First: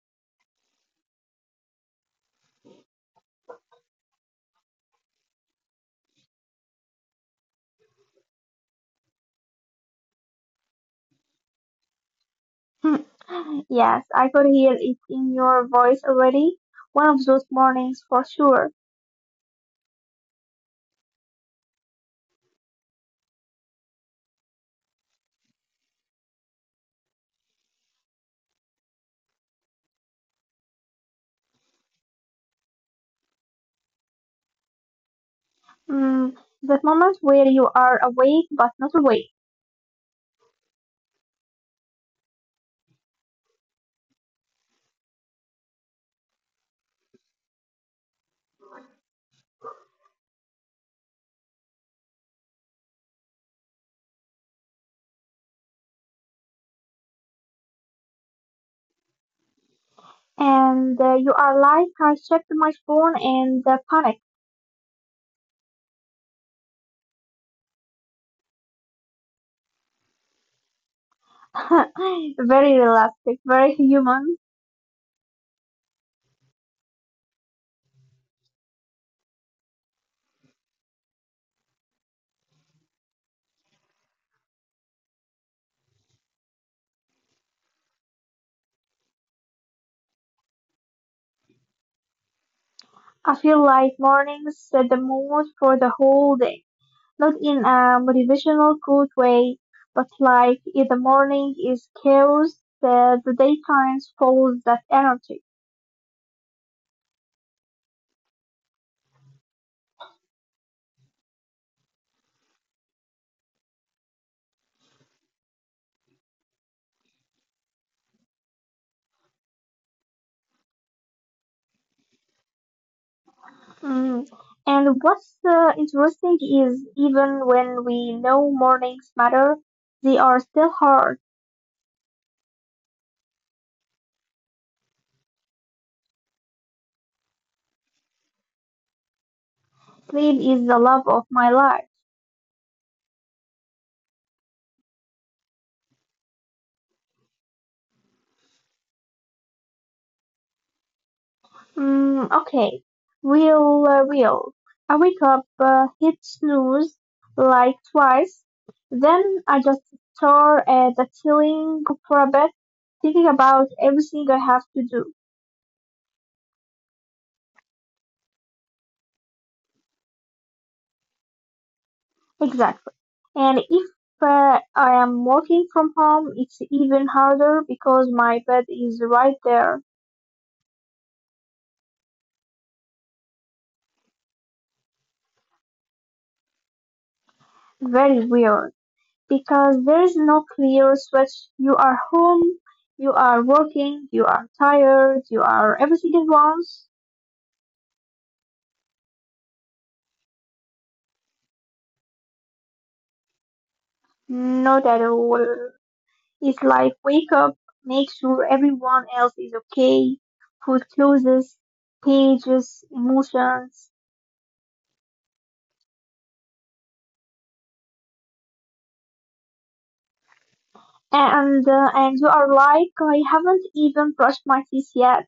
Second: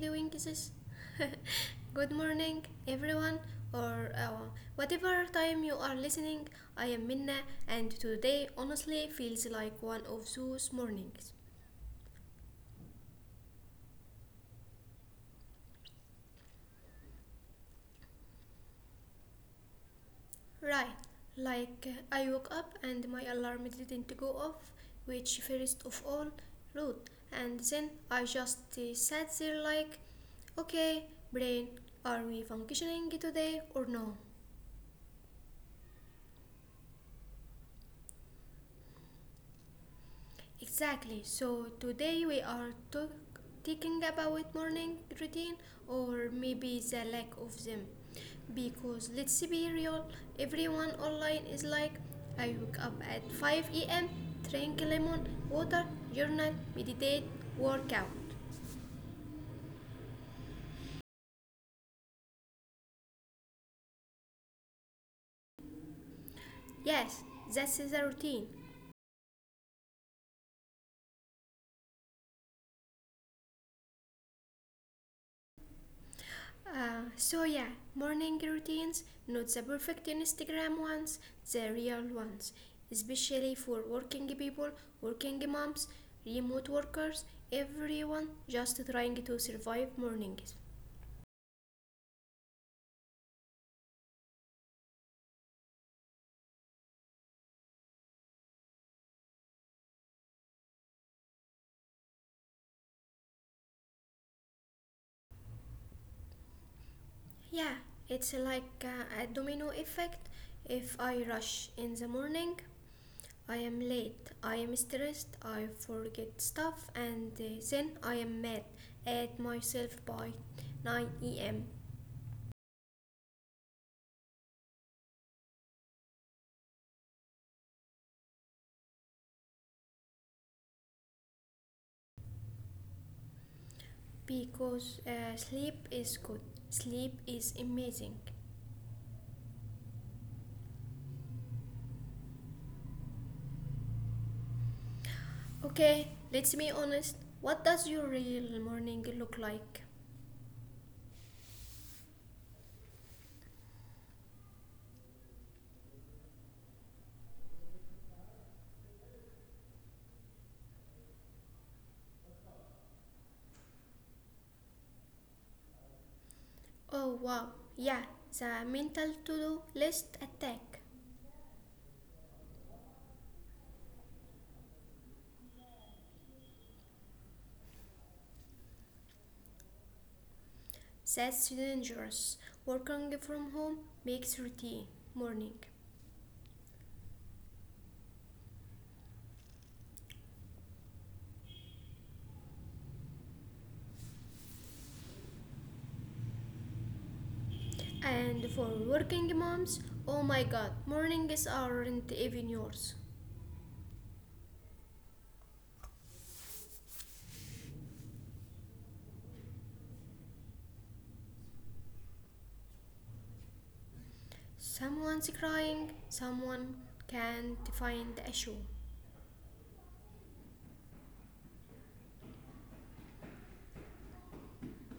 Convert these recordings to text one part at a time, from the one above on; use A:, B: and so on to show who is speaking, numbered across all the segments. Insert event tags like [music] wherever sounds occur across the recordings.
A: doing this? Good morning, everyone, or whatever time you are listening. I am Minna, and today honestly feels like one of those mornings.
B: [laughs] Yes, I could hear it in your voice already. One of those mornings for sure.
A: Right, like I woke up and my alarm didn't go off, which first of all, rude, and then I just sat there like, okay, brain, are we functioning today or no?
B: Mm, that moment where you are awake but not awake.
A: Exactly. So today we are talking about morning routine or maybe the lack of them. Because let's be real, everyone online is like, I wake up at 5 a.m., drink lemon water, journal, meditate, work out.
B: And You are like, I checked my phone and panic.
A: Yes, that's the routine.
B: [laughs] Very realistic, very human.
A: So yeah, morning routines, not the perfect Instagram ones, the real ones, especially for working people, working moms, remote workers, everyone just trying to survive mornings.
B: I feel like mornings set the mood for the whole day. Not in a motivational good way, but like if the morning is chaos, the daytime follows that energy.
A: Yeah, it's like a domino effect. If I rush in the morning, I am late, I am stressed, I forget stuff, and then I am mad at myself by 9 a.m.
B: Mm. And what's interesting is even when we know mornings matter, they are still hard.
A: Because sleep is good. Sleep is amazing.
B: Sleep is the love of my life.
A: Okay, let's be honest. What does your real morning look like?
B: Mm, okay, real, real. I wake up, hit snooze like twice, then I just stare at the ceiling for a bit, thinking about everything I have to do.
A: Oh wow, yeah, the mental to do list attack.
B: Exactly. And if I am working from home, it's even harder because my bed is right there.
A: That's dangerous. Working from home makes routine morning.
B: Very weird. Because there is no clear switch. You are home, you are working, you are tired, you are everything at once.
A: And for working moms, oh my god, mornings aren't even yours.
B: Not at all. It's like wake up, make sure everyone else is okay. Food closes, pages, emotions.
A: Someone's crying, someone can't find a shoe.
B: And you are like, I haven't even brushed my teeth yet.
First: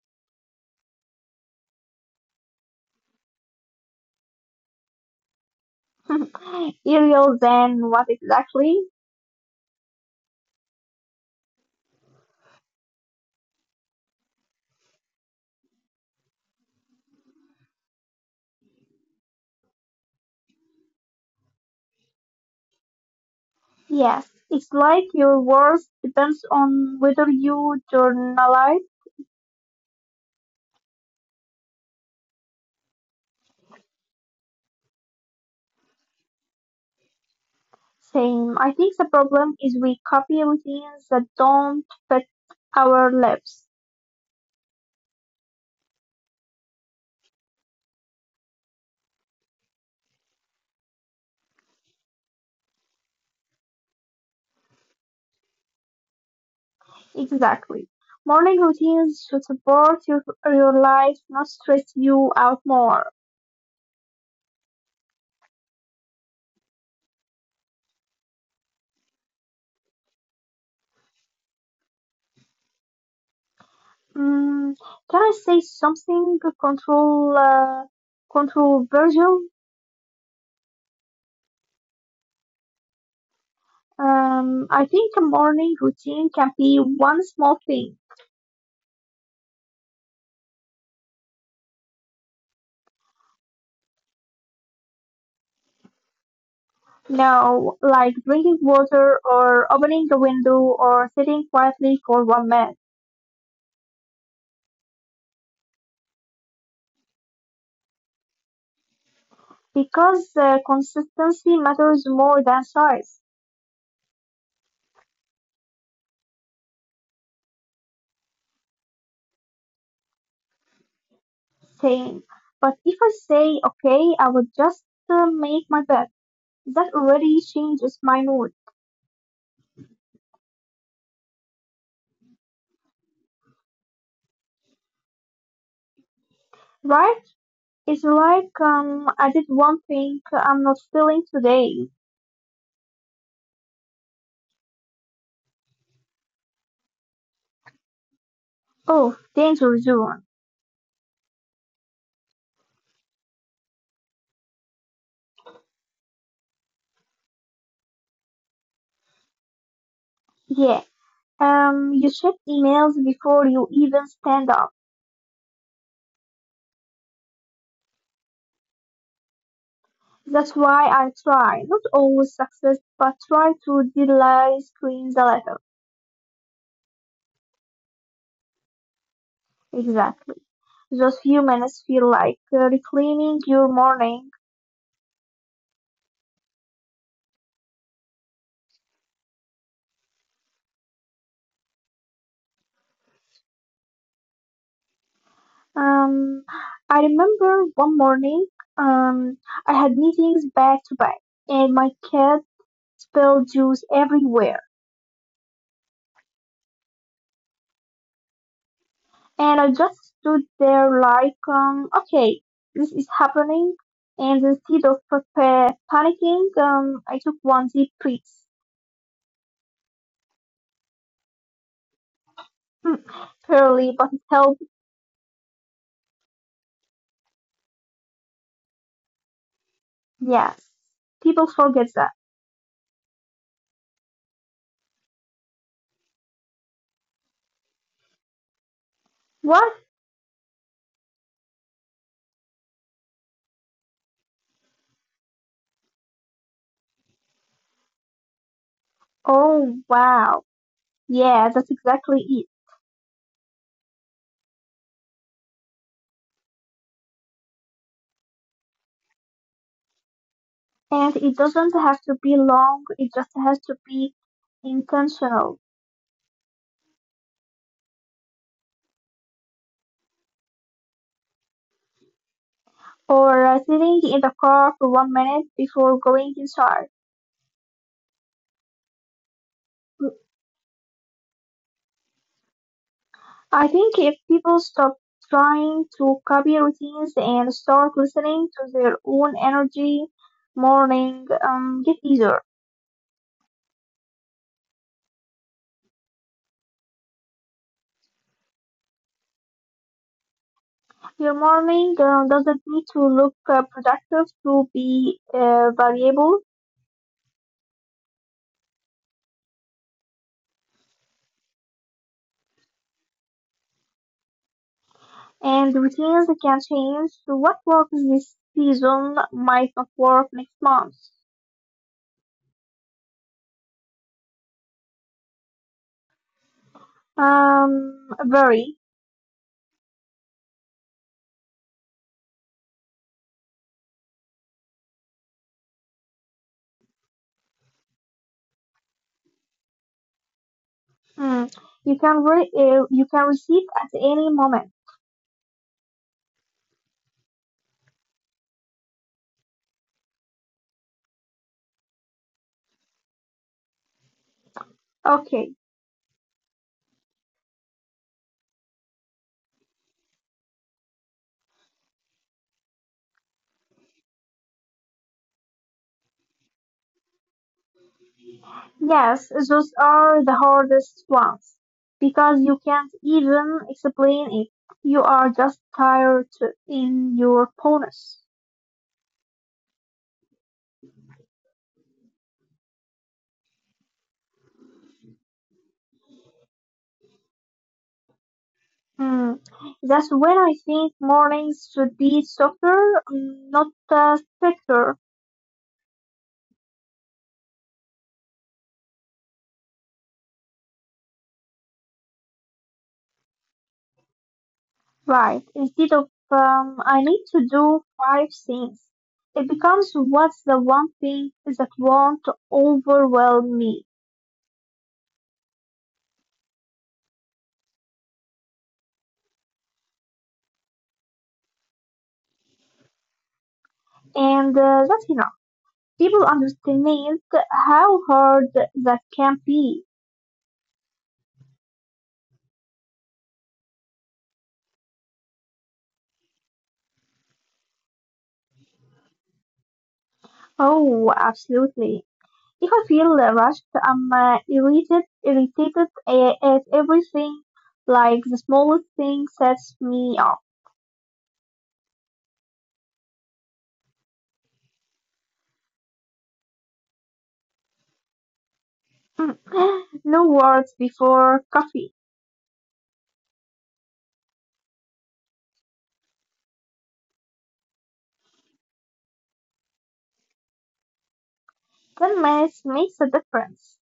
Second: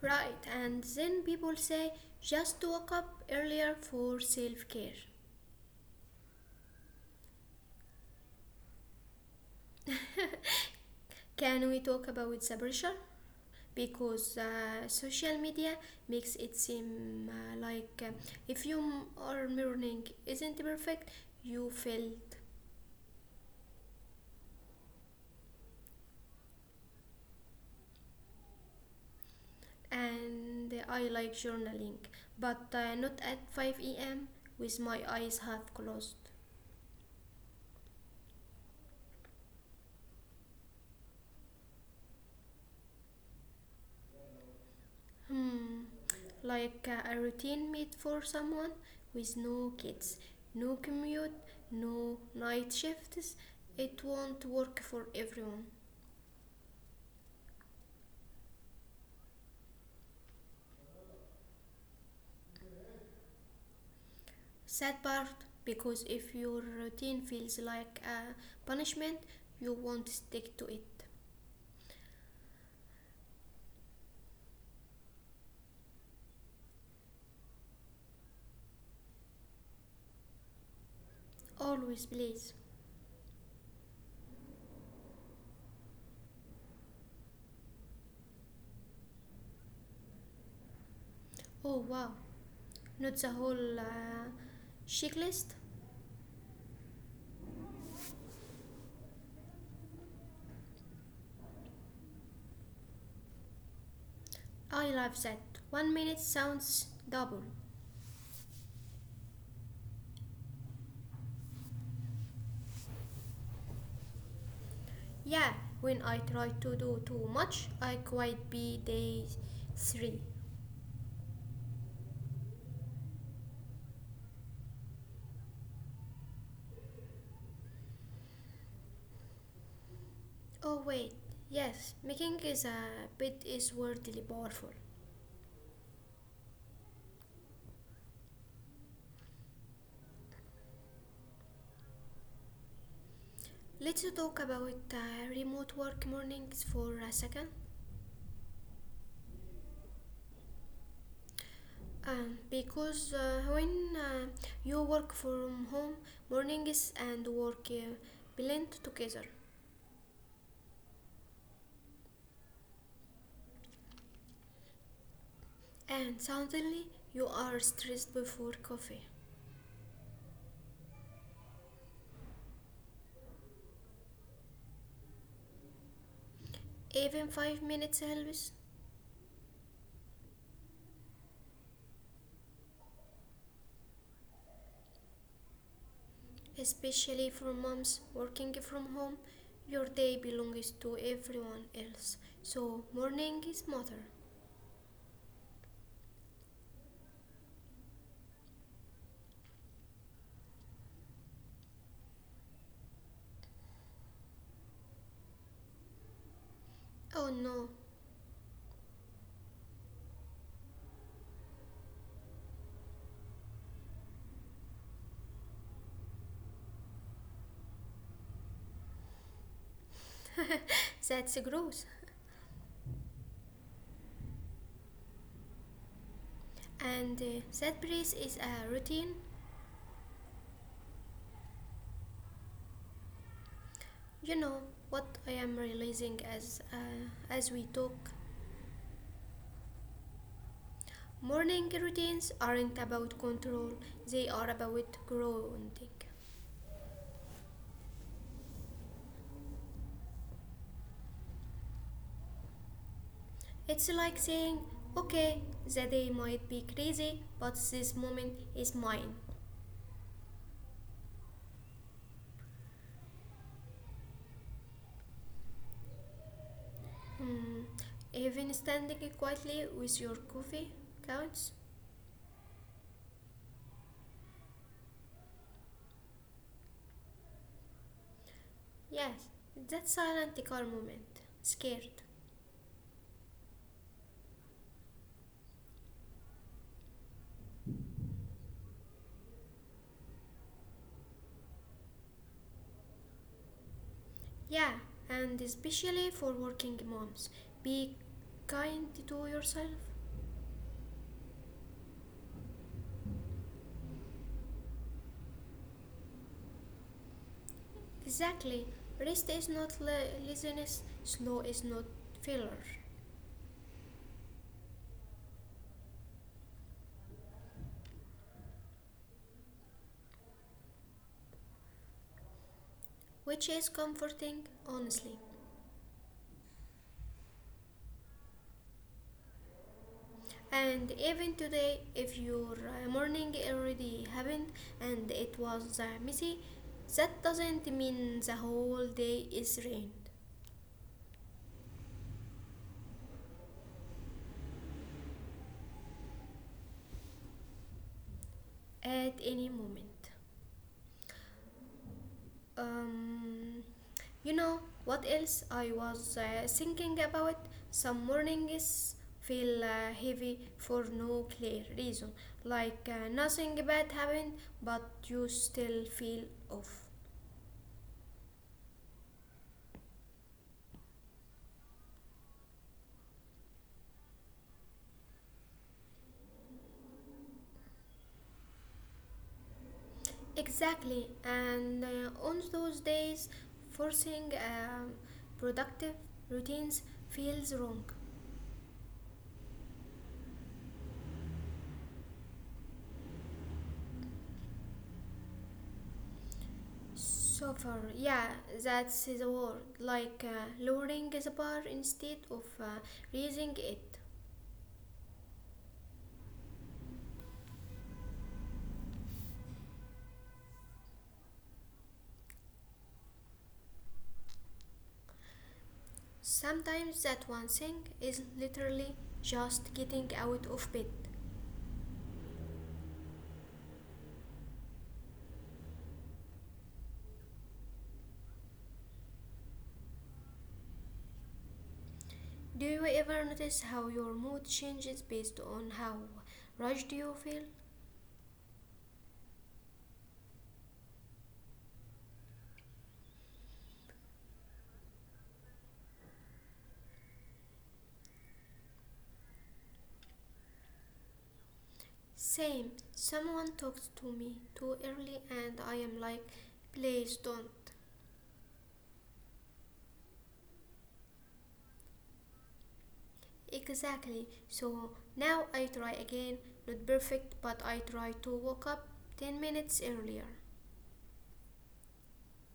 A: Right, and then people say just wake up earlier for self care.
B: [laughs] Ariel, then what exactly?
A: [laughs] Can we talk about the pressure? Because social media makes it seem like if you are morning isn't perfect, you failed.
B: Yes, it's like your worth depends on whether you journalize.
A: And I like journaling, but not at 5 a.m. with my eyes half closed.
B: Same. I think the problem is we copy routines that don't fit our lives.
A: Hmm, like a routine made for someone with no kids, no commute, no night shifts. It won't work for everyone.
B: Exactly. Morning routines should support your life, not stress you out more.
A: Sad part because if your routine feels like a punishment, you won't stick to it.
B: Mm, can I say something control controversial?
A: Always, please.
B: I think a morning routine can be one small thing.
A: Oh wow, not the whole checklist.
B: Now, like drinking water or opening a window or sitting quietly for 1 minute.
A: I love that. 1 minute sounds double.
B: Because consistency matters more than size.
A: Yeah, when I try to do too much, I quite be day three.
B: Same. But if I say, okay, I will just make my bed, that already changes my mood,
A: Oh wait, yes, making is a bit is wordly powerful.
B: right? It's like, I did one thing I'm not feeling today.
A: Let's talk about remote work mornings for a second.
B: Oh, danger zone.
A: Because when you work from home, mornings and work blend together,
B: Yeah. You check emails before you even stand up.
A: and suddenly you are stressed before coffee.
B: That's why I try, not always success, but try to delay screens a little.
A: Even 5 minutes helps.
B: Exactly. Those few minutes feel like reclaiming your morning.
A: Especially for moms working from home, your day belongs to everyone else. So, morning is mother.
B: Um, I remember one morning, um, I had meetings back to back, and my cat spilled juice everywhere.
A: Oh no,
B: And I just stood there like, okay, this is happening. And instead of panicking, I took one deep breath.
A: that's gross.
B: Hmm, barely, but it helped.
A: And that breeze is a routine.
B: Yes, people forget that.
A: You know what I am realizing as as we talk.
B: What?
A: Morning routines aren't about control; they are about grounding.
B: Oh, wow. Yeah, that's exactly it.
A: It's like saying, okay, the day might be crazy, but this moment is mine.
B: And it doesn't have to be long, it just has to be intentional.
A: Hmm. Even standing quietly with your coffee counts?
B: Or sitting in the car for 1 minute before going inside.
A: Yes, that silent calm moment. Scared.
B: I think if people stop trying to copy routines and start listening to their own energy, morning get easier.
A: Yeah, and especially for working moms. Be kind to yourself.
B: Your morning doesn't need to look productive to be valuable,
A: Exactly. Rest is not laziness, slow is not failure,
B: and routines can change. So what works this season might not work next month.
A: which is comforting, honestly.
B: Very.
A: And even today, if your morning already happened and it was messy, that doesn't mean the whole day is ruined
B: Hmm. You can you can receive at any moment.
A: at any moment. Um, you know what
B: Okay.
A: else I was thinking about? Some mornings feel heavy for no clear reason, like nothing bad happened, but you still feel off.
B: Yes, those are the hardest ones, because you can't even explain it. You are just tired in your bonus.
A: Exactly, and on those days, forcing productive routines feels wrong.
B: Hmm. That's when I think mornings should be softer, not stricter,
A: So far, yeah, that's the word. Like lowering the bar instead of raising it.
B: right? Instead of I need to do five things, it becomes what's the one thing that won't overwhelm me,
A: Sometimes that one thing is literally just getting out of bed.
B: and that's enough. People underestimate how hard that can be.
A: Do you ever notice how your mood changes based on how rushed you feel?
B: Oh, absolutely. If I feel rushed, I'm irritated, at everything, like the smallest thing sets me off.
A: Same. Someone talks to me too early and I am like, please don't.
B: Mm. [gasps] [laughs] No words before coffee.
A: Exactly. So now I try again. Not perfect, but I try to wake up 10 minutes earlier.
B: 10 minutes makes a difference.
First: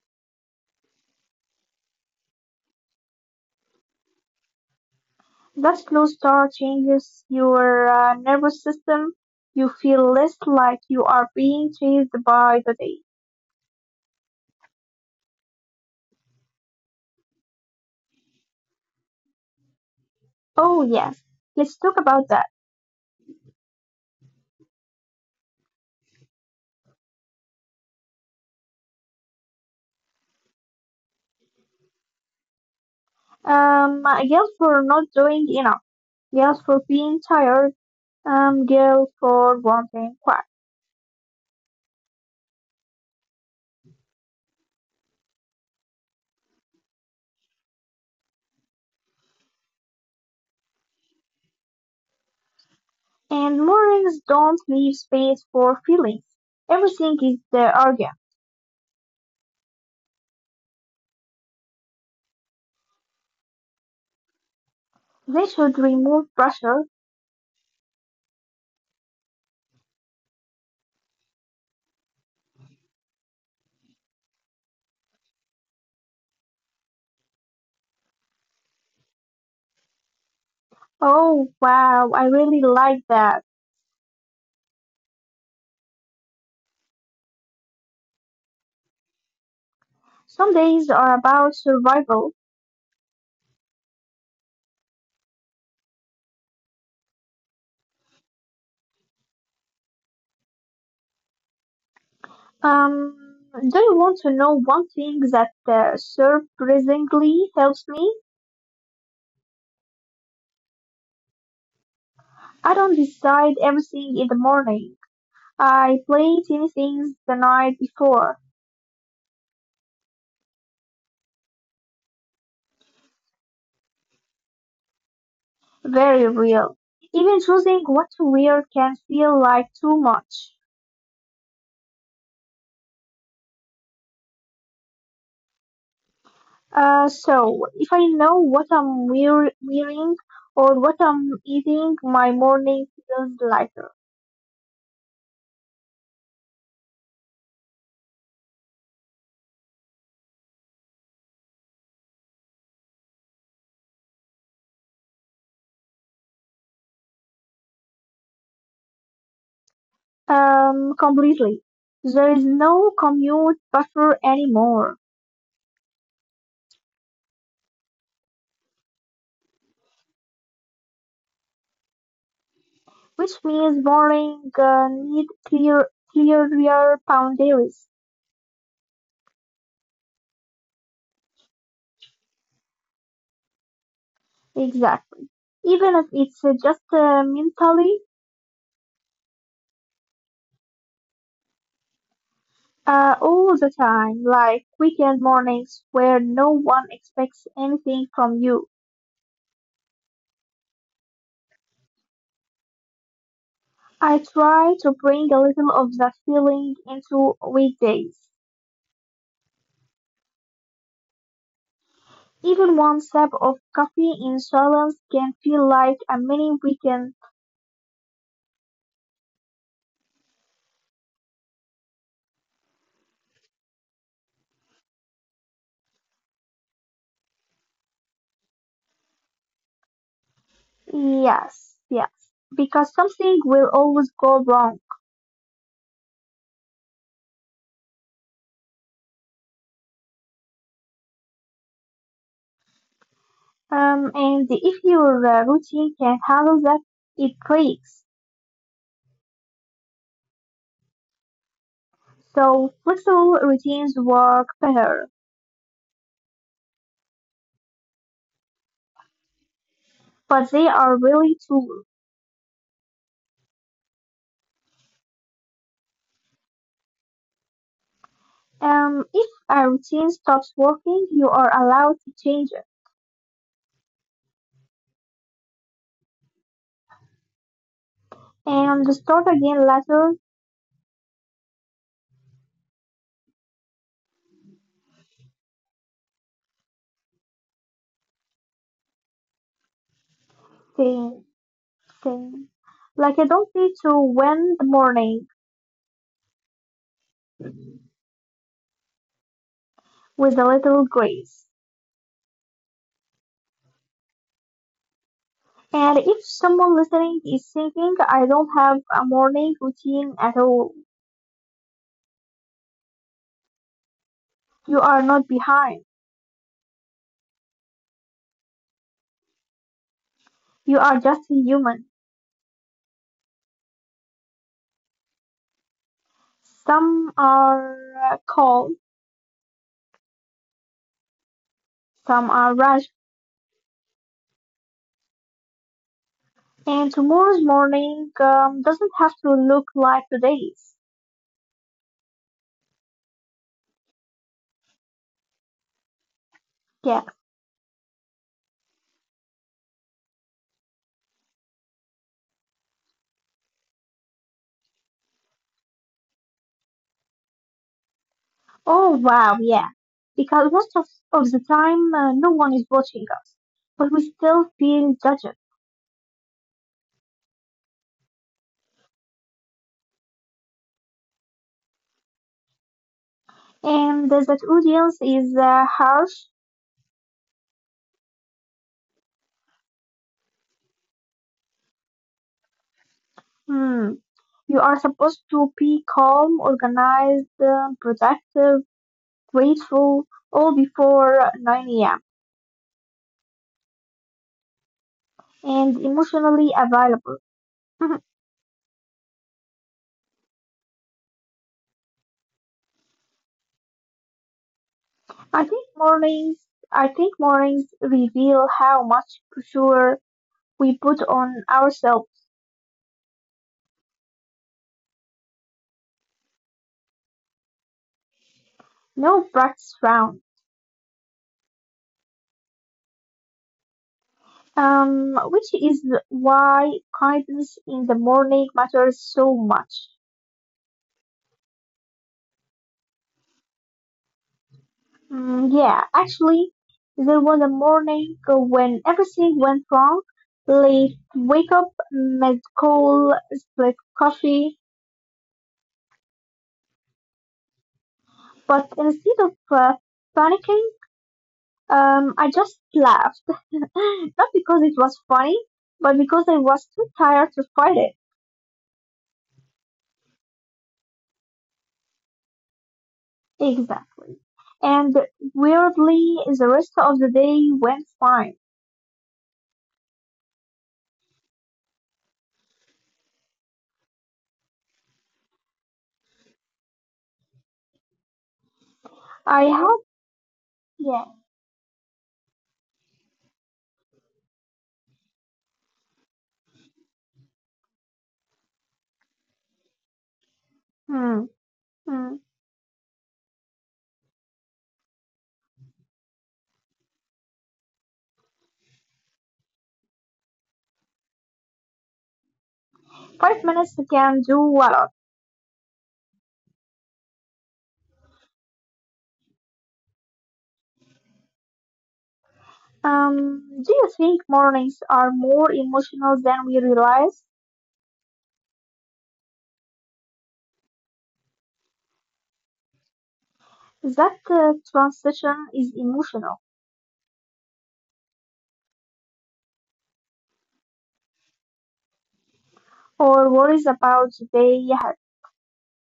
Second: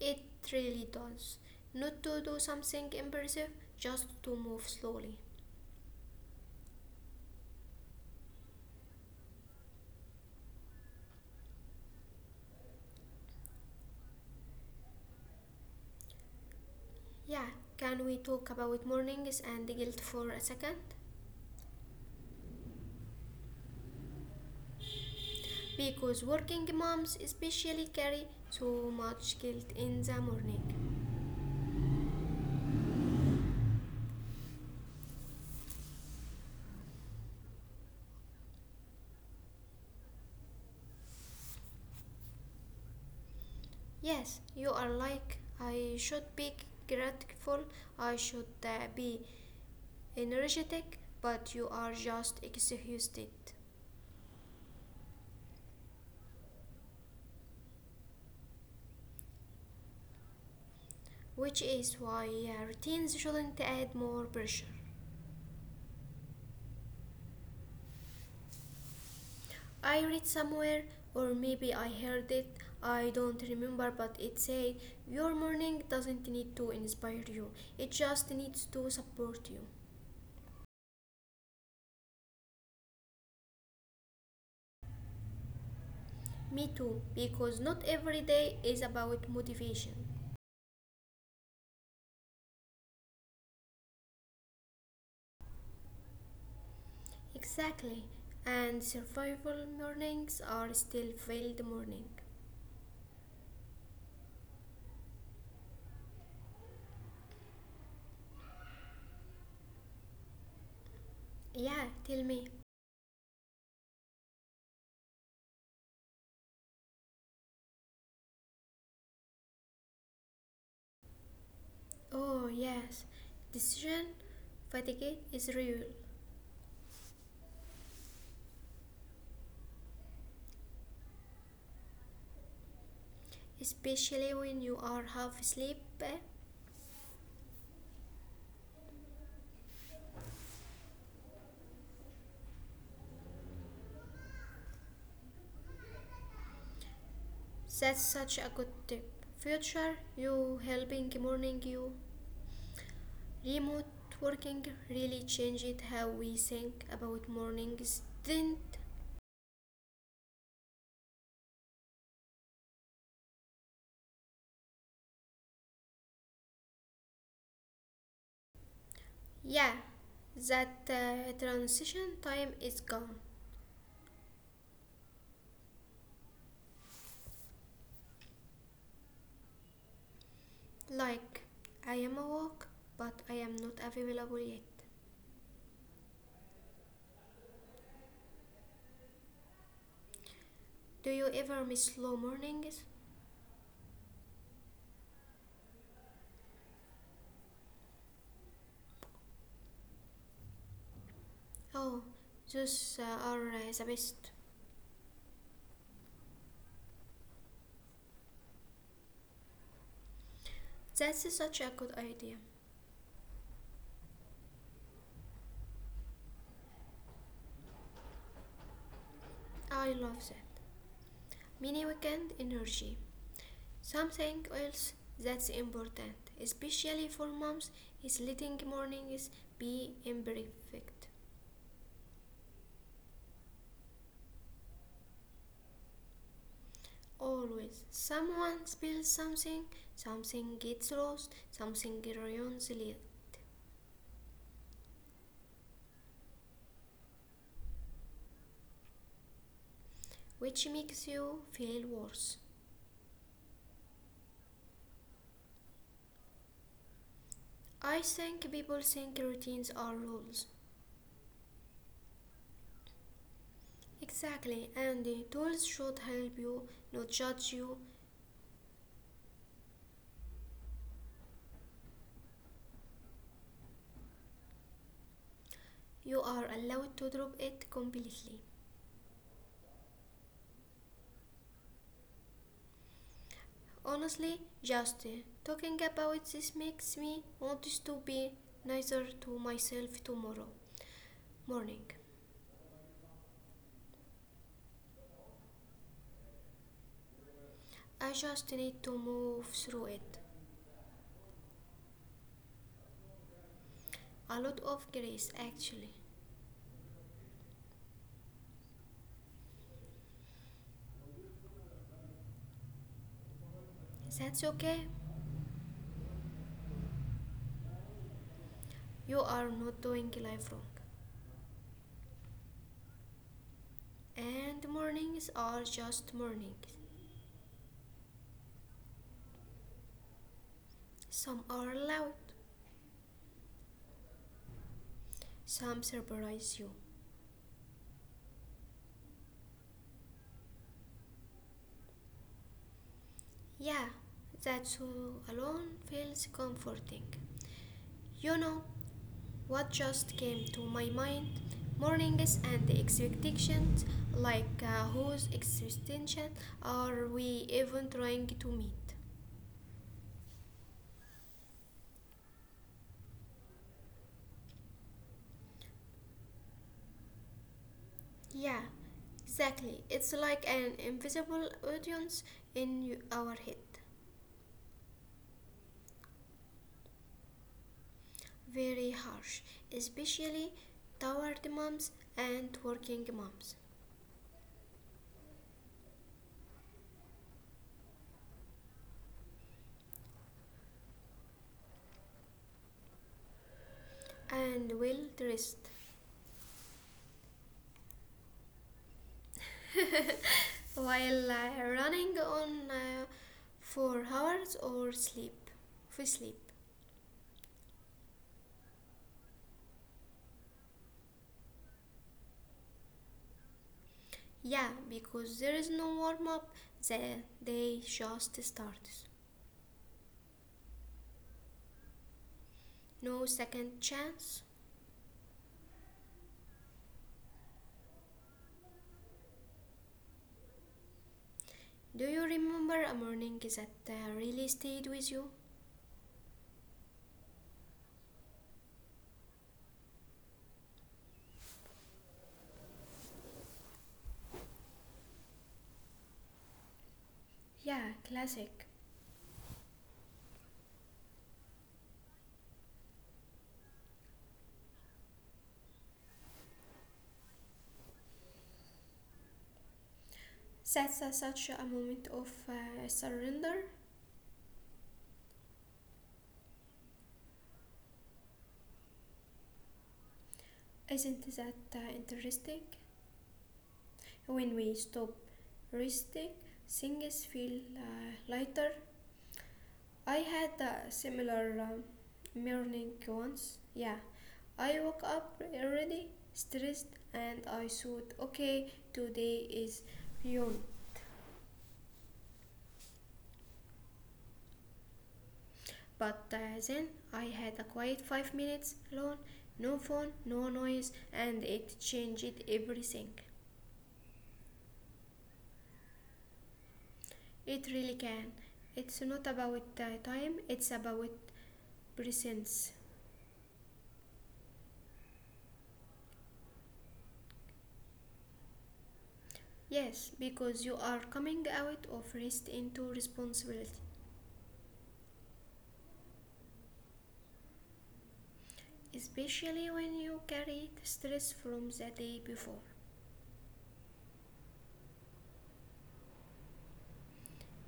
A: It really does. Not to do something impressive, just to move slowly.
B: That slow start changes your nervous system. You feel less like you are being chased by the day.
A: Yeah, can we talk about mornings and guilt for a
B: Oh,
A: second?
B: yes. Let's talk about that.
A: Because working moms especially carry so much guilt in the morning.
B: Guilt for not doing enough, guilt for being tired, guilt for wanting quiet.
A: Yes, you are like, I should be grateful, I should be energetic, but you are just exhausted,
B: And mornings don't leave space for feelings. Everything is the argument.
A: which is why routines shouldn't add more pressure.
B: They should remove pressure.
A: I read somewhere, or maybe I heard it, I don't remember, but it said your morning doesn't need to inspire you, it just needs to support you.
B: Oh wow, I really like that.
A: Me too, because not every day is about motivation.
B: Some days are about survival.
A: Exactly. And survival mornings are still failed morning.
B: Um, do you want to know one thing that surprisingly helps me?
A: Yeah, tell me.
B: I don't decide everything in the morning. I play tiny things the night before.
A: Oh yes, decision fatigue is real,
B: Very real. Even choosing what to wear can feel like too much.
A: especially when you are half asleep. Eh?
B: So, if I know what I'm wearing or what I'm eating, my morning feels lighter.
A: That's such a good tip. Future you helping morning you. Remote working really changed how we think about mornings, didn't?
B: Completely. There is no commute buffer anymore,
A: Yeah, that transition time is gone.
B: which means morning need clearer boundaries.
A: Like, I am awake, but I am not available yet.
B: Exactly. Even if it's just mentally.
A: Do you ever miss slow mornings?
B: All the time, like weekend mornings where no one expects anything from you.
A: Oh, those are the best.
B: I try to bring a little of that feeling into weekdays.
A: That's such a good idea.
B: Even one sip of coffee in silence can feel like a mini weekend.
A: I love that. Mini weekend energy. Something else that's important, especially for moms, is letting mornings be imperfect.
B: Yes, yes. Because something will always go wrong.
A: Always. Someone spills something, something gets lost, something ruins it,
B: And if your routine can handle that, it clicks.
A: which makes you feel worse.
B: So flexible routines work better,
A: I think people think routines are rules.
B: but they are really tools.
A: Exactly, and the tools should help you, not judge you.
B: If a routine stops working, you are allowed to change it
A: You are allowed to drop it completely.
B: and start again later.
A: Honestly, just talking about this makes me want to be nicer to myself tomorrow morning.
B: Thing, thing. Like I don't need to win the morning
A: I just need to move through it.
B: with a little grace.
A: A lot of grace, actually.
B: And if someone listening is thinking, I don't have a morning routine at all,
A: That's okay.
B: you are not behind.
A: You are not doing life wrong.
B: You are just a human.
A: And mornings are just mornings.
B: Some are calm,
A: Some are loud,
B: some are rushed,
A: some surprise you.
B: and tomorrow's morning doesn't have to look like today's.
A: Yeah, that so alone feels comforting. You
B: Yeah.
A: know what just came to my mind? Mornings and the expectations, like whose extension are we even trying to meet?
B: Oh wow, yeah. Because of the time, no one is watching us, but we still feel judged.
A: Yeah, exactly. It's like an invisible audience in our head.
B: And that audience is harsh.
A: Very harsh, especially toward moms and working moms.
B: Hmm. You are supposed to be calm, organized, productive, grateful, all before 9 a.m.
A: And well dressed
B: and emotionally available. [laughs]
A: while running on for hours or sleep for sleep,
B: I think mornings, I think mornings reveal how much pressure we put on ourselves.
A: yeah, because there is no warm up, the day just starts,
B: No practice round.
A: no second chance.
B: Which is why kindness in the morning matters so much.
A: Do you remember a morning that really stayed with you?
B: Mm, yeah, actually, there was a morning when everything went wrong. Late wake up, missed call, split coffee.
A: Yeah, classic.
B: But instead of panicking, I just laughed. [laughs] Not because it was funny, but because I was too tired to fight it.
A: That's such a moment of surrender.
B: Exactly. And weirdly, the rest of the day went fine.
A: Isn't that interesting? When we stop resting things feel lighter. I had a
B: I had.
A: similar
B: Yeah.
A: morning once. Yeah, I woke up already stressed and I thought, okay, today is fun.
B: Hmm. Hmm.
A: But then I had a quiet 5 minutes alone, no phone, no noise, and it changed everything.
B: 5 minutes can do a lot.
A: It really can. It's not about time, it's about presence.
B: Do you think mornings are more emotional than we realize?
A: Yes, because you are coming out of rest into responsibility,
B: That transition is emotional
A: especially when you carry the stress from the day before.
B: or worries about the day ahead.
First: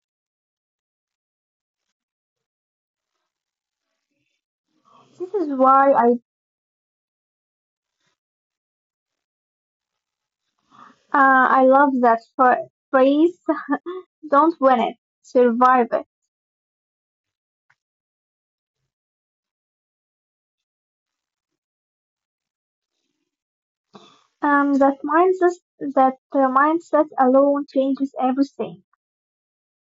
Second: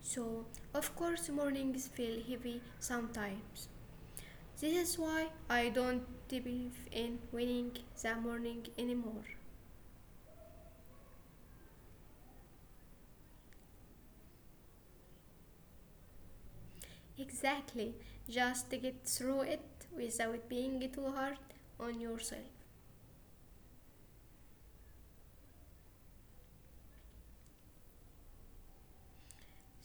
A: So, of course, mornings feel heavy sometimes. This is
B: This
A: why
B: is
A: I
B: why
A: don't believe in winning the morning anymore.
B: I love that phrase. Don't win it, survive it.
A: Exactly, just get through it without being too hard on yourself.
B: Um, that mindset that mindset alone changes everything.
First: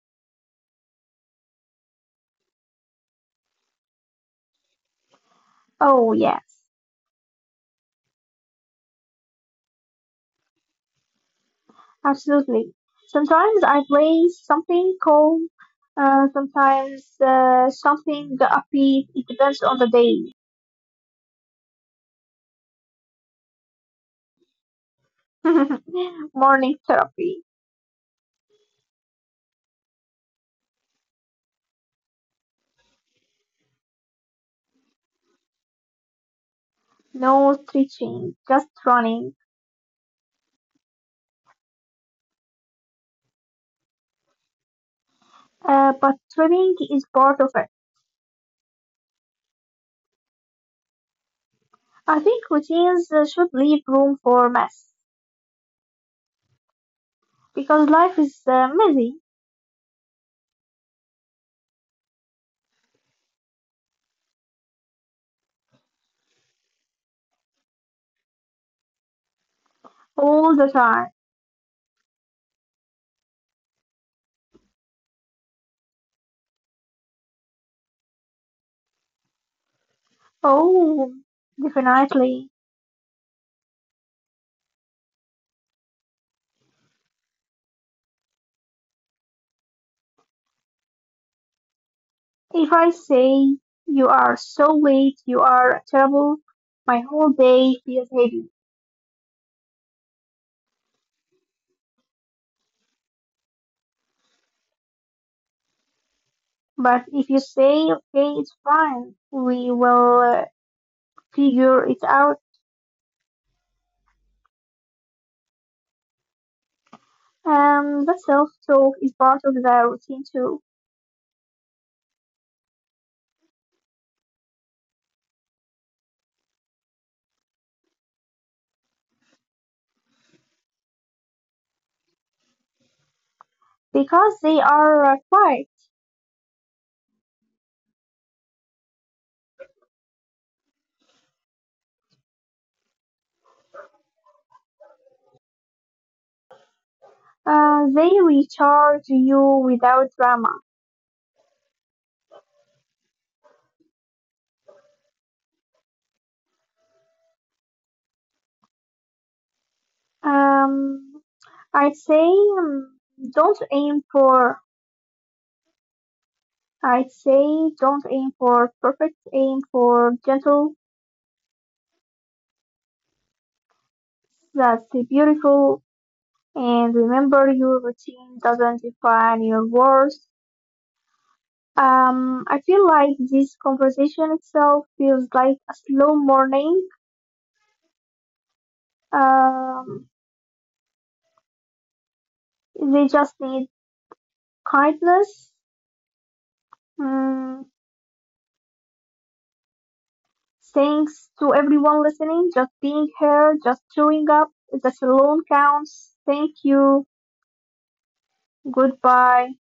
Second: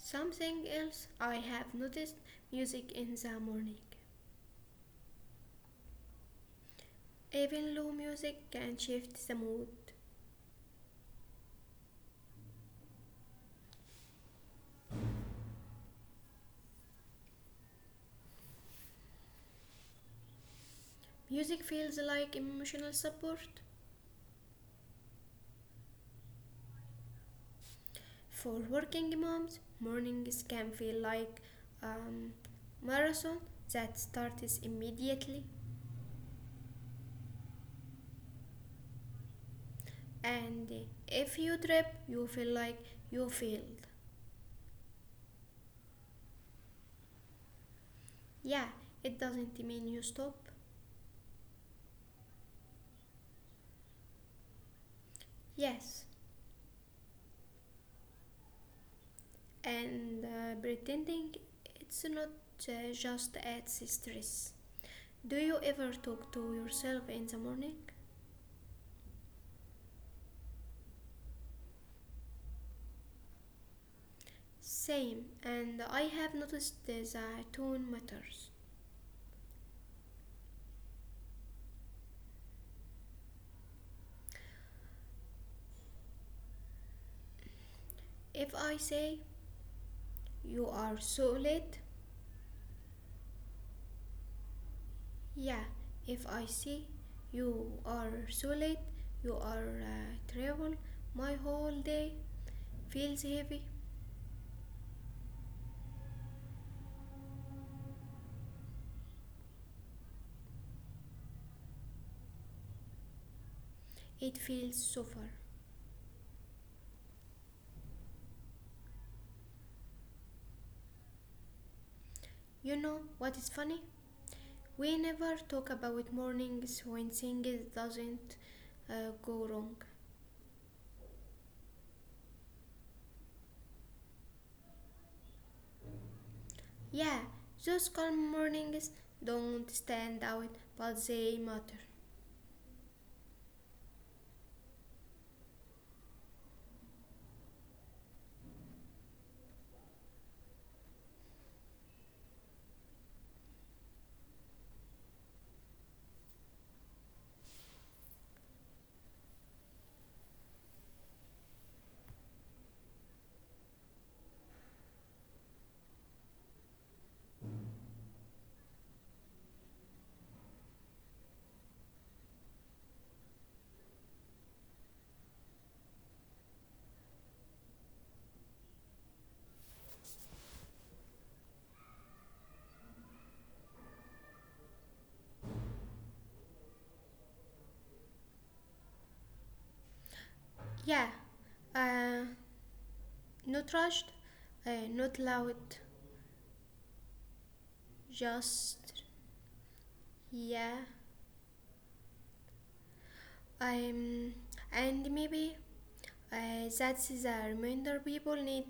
A: Something else I have noticed, music in the morning.
B: Oh yes.
A: Even low music can shift the mood.
B: Absolutely. Sometimes I play something calm, sometimes something upbeat. It depends on the day.
A: Music feels like emotional support.
B: [laughs] Morning therapy.
A: For working moms, mornings can feel like a marathon that starts immediately,
B: No stretching, just running.
A: and if you trip, you feel like you failed.
B: But swimming is part of it.
A: Yeah, it doesn't mean you stop.
B: I think routines should leave room for mess
A: Yes,
B: because life is messy
A: and pretending it's not just adds stress. Do you ever talk to yourself in the morning?
B: all the time.
A: Same, and I have noticed that tone matters.
B: Oh, definitely.
A: If I say you are so
B: If I
A: late.
B: say, you are so late, you are terrible,
A: Yeah,
B: my whole
A: if I
B: day
A: see
B: feels heavy.
A: you are so late, you are travel, my whole day feels heavy.
B: But if you say, okay, it's fine, we will figure it out,
A: It feels so far.
B: the self talk is part of the routine too.
A: You know what is funny? We never talk about mornings when things doesn't go wrong.
B: Because they are quiet,
A: Yeah, those calm mornings don't stand out, but they matter.
B: they recharge you without drama. Um, I'd say, um, don't aim for I'd say don't aim for perfect, aim for gentle. That's beautiful. And remember, your routine doesn't define your worth. I feel like this conversation itself feels like a slow morning. Um,
A: Yeah,
B: they
A: uh,
B: just need
A: not rushed,
B: kindness.
A: not loud,
B: Mm,
A: just
B: thanks to
A: yeah.
B: everyone listening, just being here, just showing up. That
A: Um,
B: alone
A: and
B: counts. Thank
A: maybe
B: you.
A: that's the reminder people
B: Goodbye.
A: need.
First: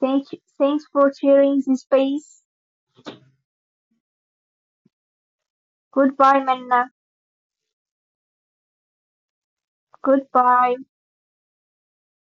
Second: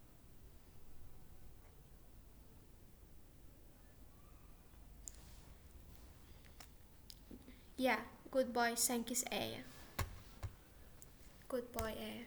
B: Thank you. Thanks for sharing this space. Goodbye, Manna.
A: Yeah, goodbye, thanks, Aya.
B: Goodbye.
A: Goodbye, Aya.